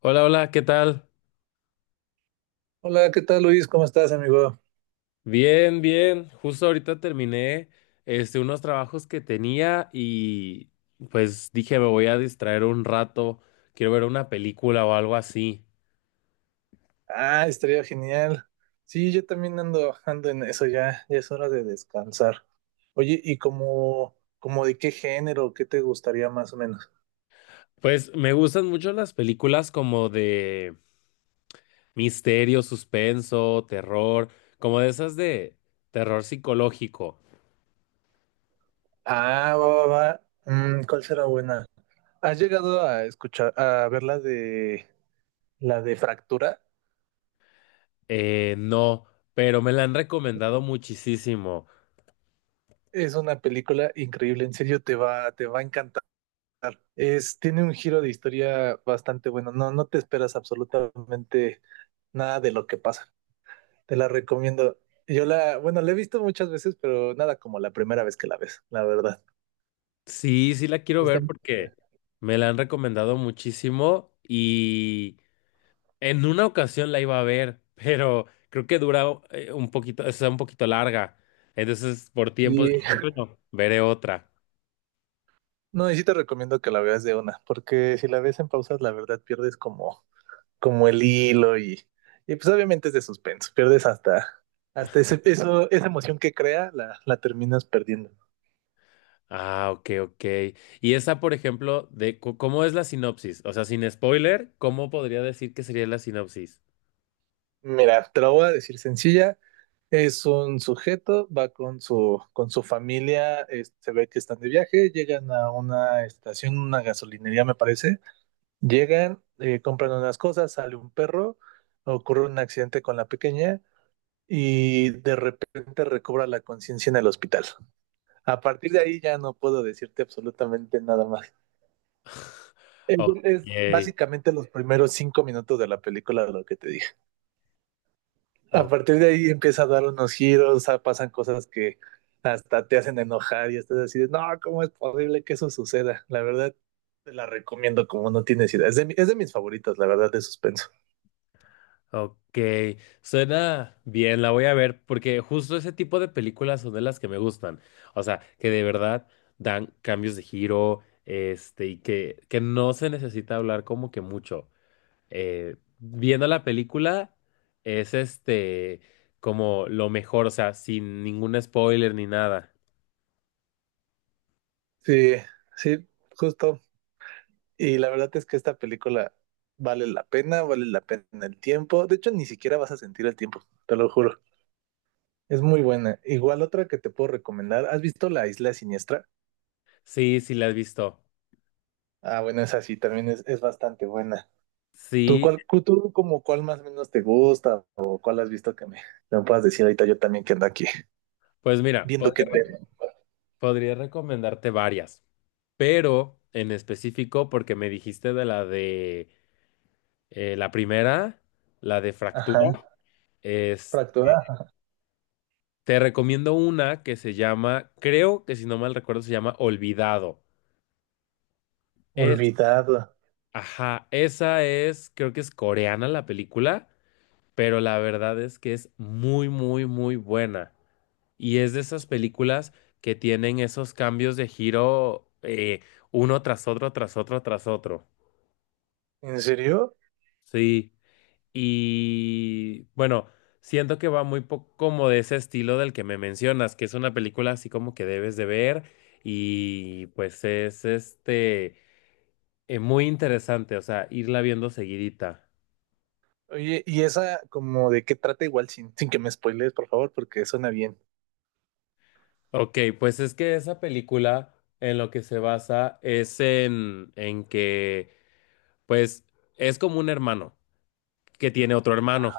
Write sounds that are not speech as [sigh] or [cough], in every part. Hola, hola, ¿qué tal? Hola, ¿qué tal Luis? ¿Cómo estás, amigo? Bien, bien. Justo ahorita terminé unos trabajos que tenía y pues dije me voy a distraer un rato, quiero ver una película o algo así. Ah, estaría genial. Sí, yo también ando en eso ya, ya es hora de descansar. Oye, ¿y como de qué género, qué te gustaría más o menos? Pues me gustan mucho las películas como de misterio, suspenso, terror, como de esas de terror psicológico. Ah, va, va, va. Mm, ¿cuál será buena? ¿Has llegado a escuchar, a ver la de Fractura? No, pero me la han recomendado muchísimo. Es una película increíble, en serio te va a encantar. Es, tiene un giro. Te la recomiendo. La he visto muchas veces, pero nada como la primera vez que la ves, la verdad. Sí, sí la quiero Está ver muy porque chida. me la han recomendado muchísimo y en una ocasión la iba a ver, [laughs] pero creo que dura un poquito, es un poquito larga. Entonces, por tiempos Y- dije, [laughs] bueno, veré otra. no, y sí te recomiendo que la veas de una, porque si la ves en pausas, la verdad pierdes como el hilo y pues obviamente es de suspenso, hasta esa emoción que crea, la terminas perdiendo. Ah, ok, ok. Y esa, por ejemplo, cómo es la sinopsis, o sea, sin spoiler, ¿cómo podría decir que sería la sinopsis? Mira, te lo voy a decir sencilla. Es un sujeto, va con su familia, se ve que están de viaje, llegan a una estación, una gasolinería me parece, llegan, compran unas cosas, sale un perro, ocurre un accidente con la pequeña y de repente recobra la conciencia en el hospital. A partir de ahí ya no puedo decirte absolutamente nada más. [laughs] Es, es básicamente los primeros 5 minutos de la película lo que te dije. A Ok, partir de ahí empieza a dar unos giros, ah, pasan cosas que hasta te hacen enojar y estás así de, no, ¿cómo es posible que eso suceda? La verdad, te la recomiendo como no tienes idea. Es es de mis favoritas, la verdad, de suspenso. ok, suena bien, la voy a ver porque justo ese tipo de películas son de las que me gustan. O sea, que de verdad dan cambios de giro, y que, no se necesita hablar como que mucho. Viendo la película es como lo mejor, o sea, sin ningún spoiler ni nada. Sí, sí, justo. Y la verdad es que esta película vale la pena el tiempo. De hecho, ni siquiera vas a sentir el tiempo, te lo juro. Es muy buena. Igual otra que te puedo recomendar. ¿Has visto La Isla Siniestra? Sí, sí la has visto. Ah, bueno, esa sí, también es bastante buena. ¿Tú, Sí, tú como cuál más o menos te gusta o cuál has visto que me puedas decir ahorita yo también que ando aquí pues mira, viendo que te... podría recomendarte varias, pero en específico porque me dijiste de la primera, la de fractura, Ajá, es, fractura. Ajá. te recomiendo una que se llama, creo que si no mal recuerdo, se llama Olvidado. Es, Olvidado. ajá, esa es, creo que es coreana la película, pero la verdad es que es muy, muy, muy buena. Y es de esas películas que tienen esos cambios de giro uno tras otro, tras otro, tras otro. ¿En serio? Sí. Y bueno, siento que va muy poco como de ese estilo del que me mencionas, que es una película así como que debes de ver y pues es muy interesante, o sea, irla viendo seguidita. Oye, ¿y esa como de qué trata igual sin que me spoilees, por favor, porque suena bien? Ok, pues es que esa película en lo que se basa es en que pues es como un hermano que tiene otro hermano.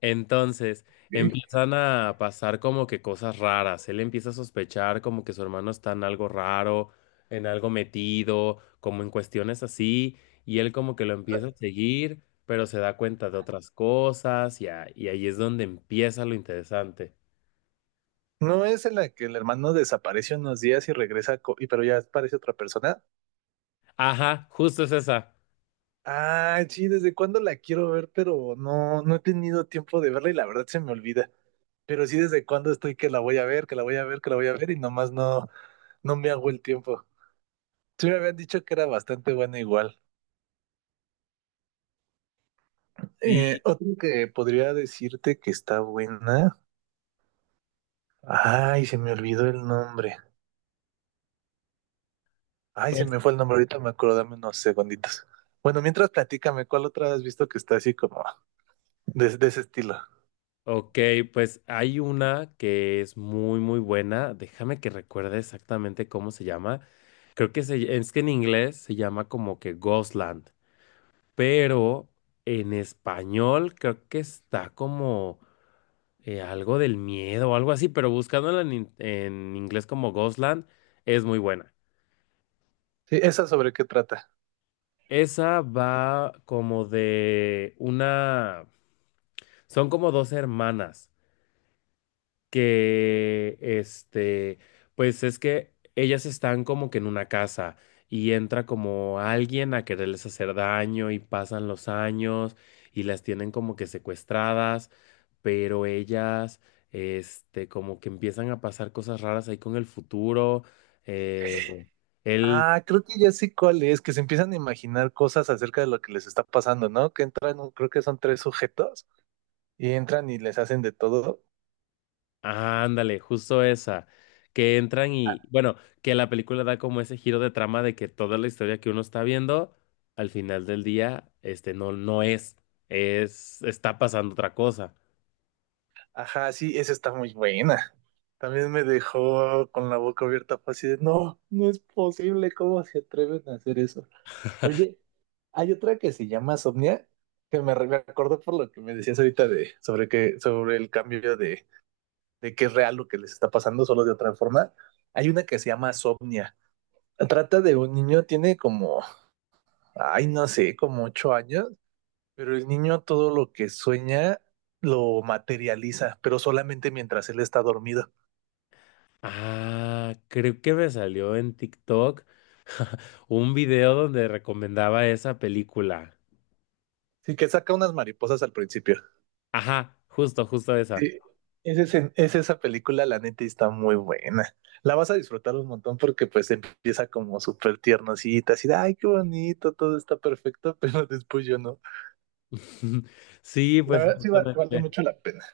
Entonces Ok. empiezan a pasar como que cosas raras. Él empieza a sospechar como que su hermano está en algo raro, en algo metido, como en cuestiones así. Y él como que lo empieza a seguir, pero se da cuenta de otras cosas y ahí es donde empieza lo interesante. ¿No es en la que el hermano desaparece unos días y regresa, pero ya aparece otra persona? Ajá, justo es esa. Ah, sí, desde cuándo la quiero ver, pero no he tenido tiempo de verla y la verdad se me olvida. Pero sí, desde cuándo estoy que la voy a ver, que la voy a ver, que la voy a ver y nomás no, no me hago el tiempo. Sí me habían dicho que era bastante buena igual. Y Otro que podría decirte que está buena. Ay, se me olvidó el nombre. Ay, se pues me fue el nombre, ahorita me acuerdo, dame unos segunditos. Bueno, mientras platícame, ¿cuál otra has visto que está así como de ese estilo? ok, pues hay una que es muy, muy buena. Déjame que recuerde exactamente cómo se llama. Creo que es que en inglés se llama como que Ghostland, pero en español creo que está como algo del miedo o algo así, pero buscándola en inglés como Ghostland es muy buena. Sí, ¿esa sobre qué trata? Esa va como de una... Son como dos hermanas que este, pues es que ellas están como que en una casa y entra como alguien a quererles hacer daño y pasan los años y las tienen como que secuestradas, pero ellas como que empiezan a pasar cosas raras ahí con el futuro. Eh, él Ah, creo que ya sé cuál es, que se empiezan a imaginar cosas acerca de lo que les está pasando, ¿no? Que entran, creo que son tres sujetos y entran y les hacen de todo. Ah, ándale, justo esa, que entran y, bueno, que la película da como ese giro de trama de que toda la historia que uno está viendo, al final del día, no es, está pasando otra cosa. Ajá, sí, esa está muy buena. También me dejó con la boca abierta, fue así de, no, no es posible, ¿cómo se atreven a hacer eso? Oye, hay otra que se llama Somnia, que me acordó por lo que me decías ahorita sobre sobre el cambio de que es real lo que les está pasando, solo de otra forma. Hay una que se llama Somnia. Trata de un niño, tiene como, ay, no sé, como 8 años, pero el niño todo lo que sueña lo materializa, pero solamente mientras él está dormido. Ah, creo que me salió en TikTok un video donde recomendaba esa película. Sí, que saca unas mariposas al principio. Ajá, justo, justo esa. Sí, es esa película, la neta, y está muy buena. La vas a disfrutar un montón porque pues empieza como súper tiernosita, así de, ay, qué bonito, todo está perfecto, [laughs] pero después yo no. [laughs] Sí, La pues verdad vale justamente. mucho la pena.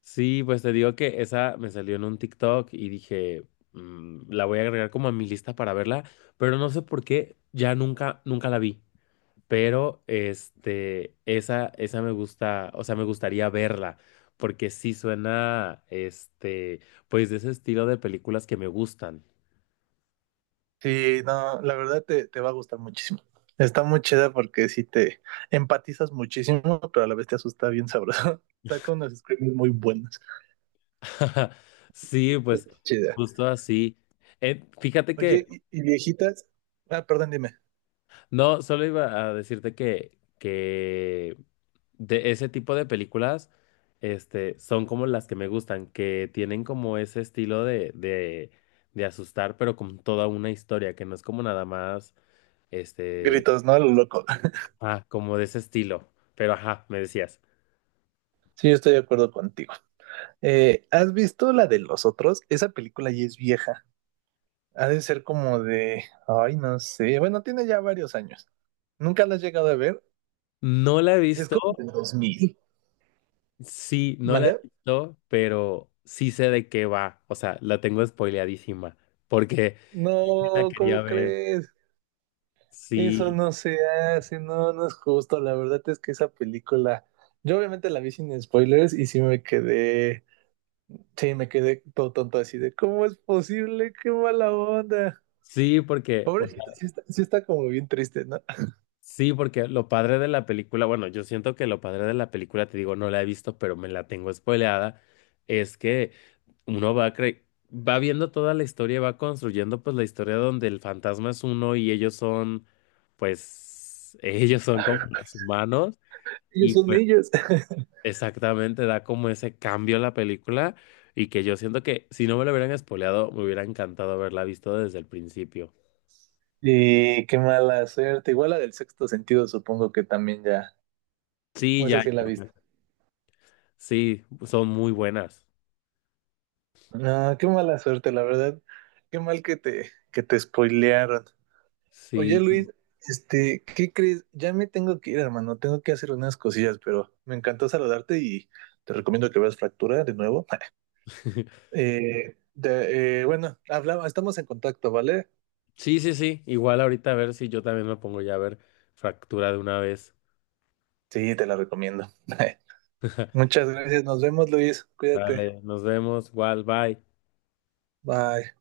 Sí, pues te digo que esa me salió en un TikTok y dije, "Mm, la voy a agregar como a mi lista para verla, pero no sé por qué, ya nunca, nunca la vi. Pero esa me gusta, o sea, me gustaría verla, porque sí suena, pues de ese estilo de películas que me gustan. Sí, no, la verdad te va a gustar muchísimo. Está muy chida porque sí te empatizas muchísimo, pero a la vez te asusta bien sabroso. [laughs] Saca unas screams muy buenas. [laughs] Sí, pues Chida. justo así. Fíjate que Oye, y viejitas. Ah, perdón, dime. No, solo iba a decirte que de ese tipo de películas, son como las que me gustan, que tienen como ese estilo de asustar, pero con toda una historia, que no es como nada más, este, Gritos, ¿no? A lo loco. [laughs] Como de ese estilo. Pero ajá, me decías. Sí, yo estoy de acuerdo contigo. ¿Has visto la de los otros? Esa película ya es vieja. Ha de ser como de. Ay, no sé. Bueno, tiene ya varios años. ¿Nunca la has llegado a ver? No la he Es visto, como del 2000. sí, no la he ¿Mande? visto, pero sí sé de qué va. O sea, la tengo spoileadísima, porque [laughs] sí la No, quería ¿cómo ver, crees? Eso sí. no se hace, no, no es justo. La verdad es que esa película, yo obviamente la vi sin spoilers y sí me quedé todo tonto así de, ¿cómo es posible? ¡Qué mala onda! Sí, porque, o Pobrecita, sí está como bien triste, ¿no? sí, porque lo padre de la película, bueno, yo siento que lo padre de la película, te digo, no la he visto, pero me la tengo spoileada, es que uno va cre- va viendo toda la historia, y va construyendo pues la historia donde el fantasma es uno y ellos son, pues, [laughs] ellos son como [laughs] los humanos Ellos y son pues niños. [laughs] exactamente da como ese cambio a la película y que yo siento que si no me lo hubieran spoileado, me hubiera encantado haberla visto desde el principio. Y qué mala suerte. Igual la del sexto sentido, supongo que también ya, Sí, o esa ya, sí la viste. sí, son muy buenas. No, qué mala suerte, la verdad. Qué mal que te spoilearon. Oye, Sí. Luis, este, ¿qué crees? Ya me tengo que ir, hermano. Tengo que hacer unas cosillas, pero me encantó saludarte y te recomiendo que veas Fractura de nuevo. [laughs] Bueno, hablamos, estamos en contacto, ¿vale? Sí, sí, sí. Igual ahorita a ver si yo también me pongo ya a ver fractura de una vez. Sí, te la recomiendo. [laughs] [laughs] Muchas gracias. Nos vemos, Luis. Cuídate. Dale, nos vemos. Igual, bye. Bye.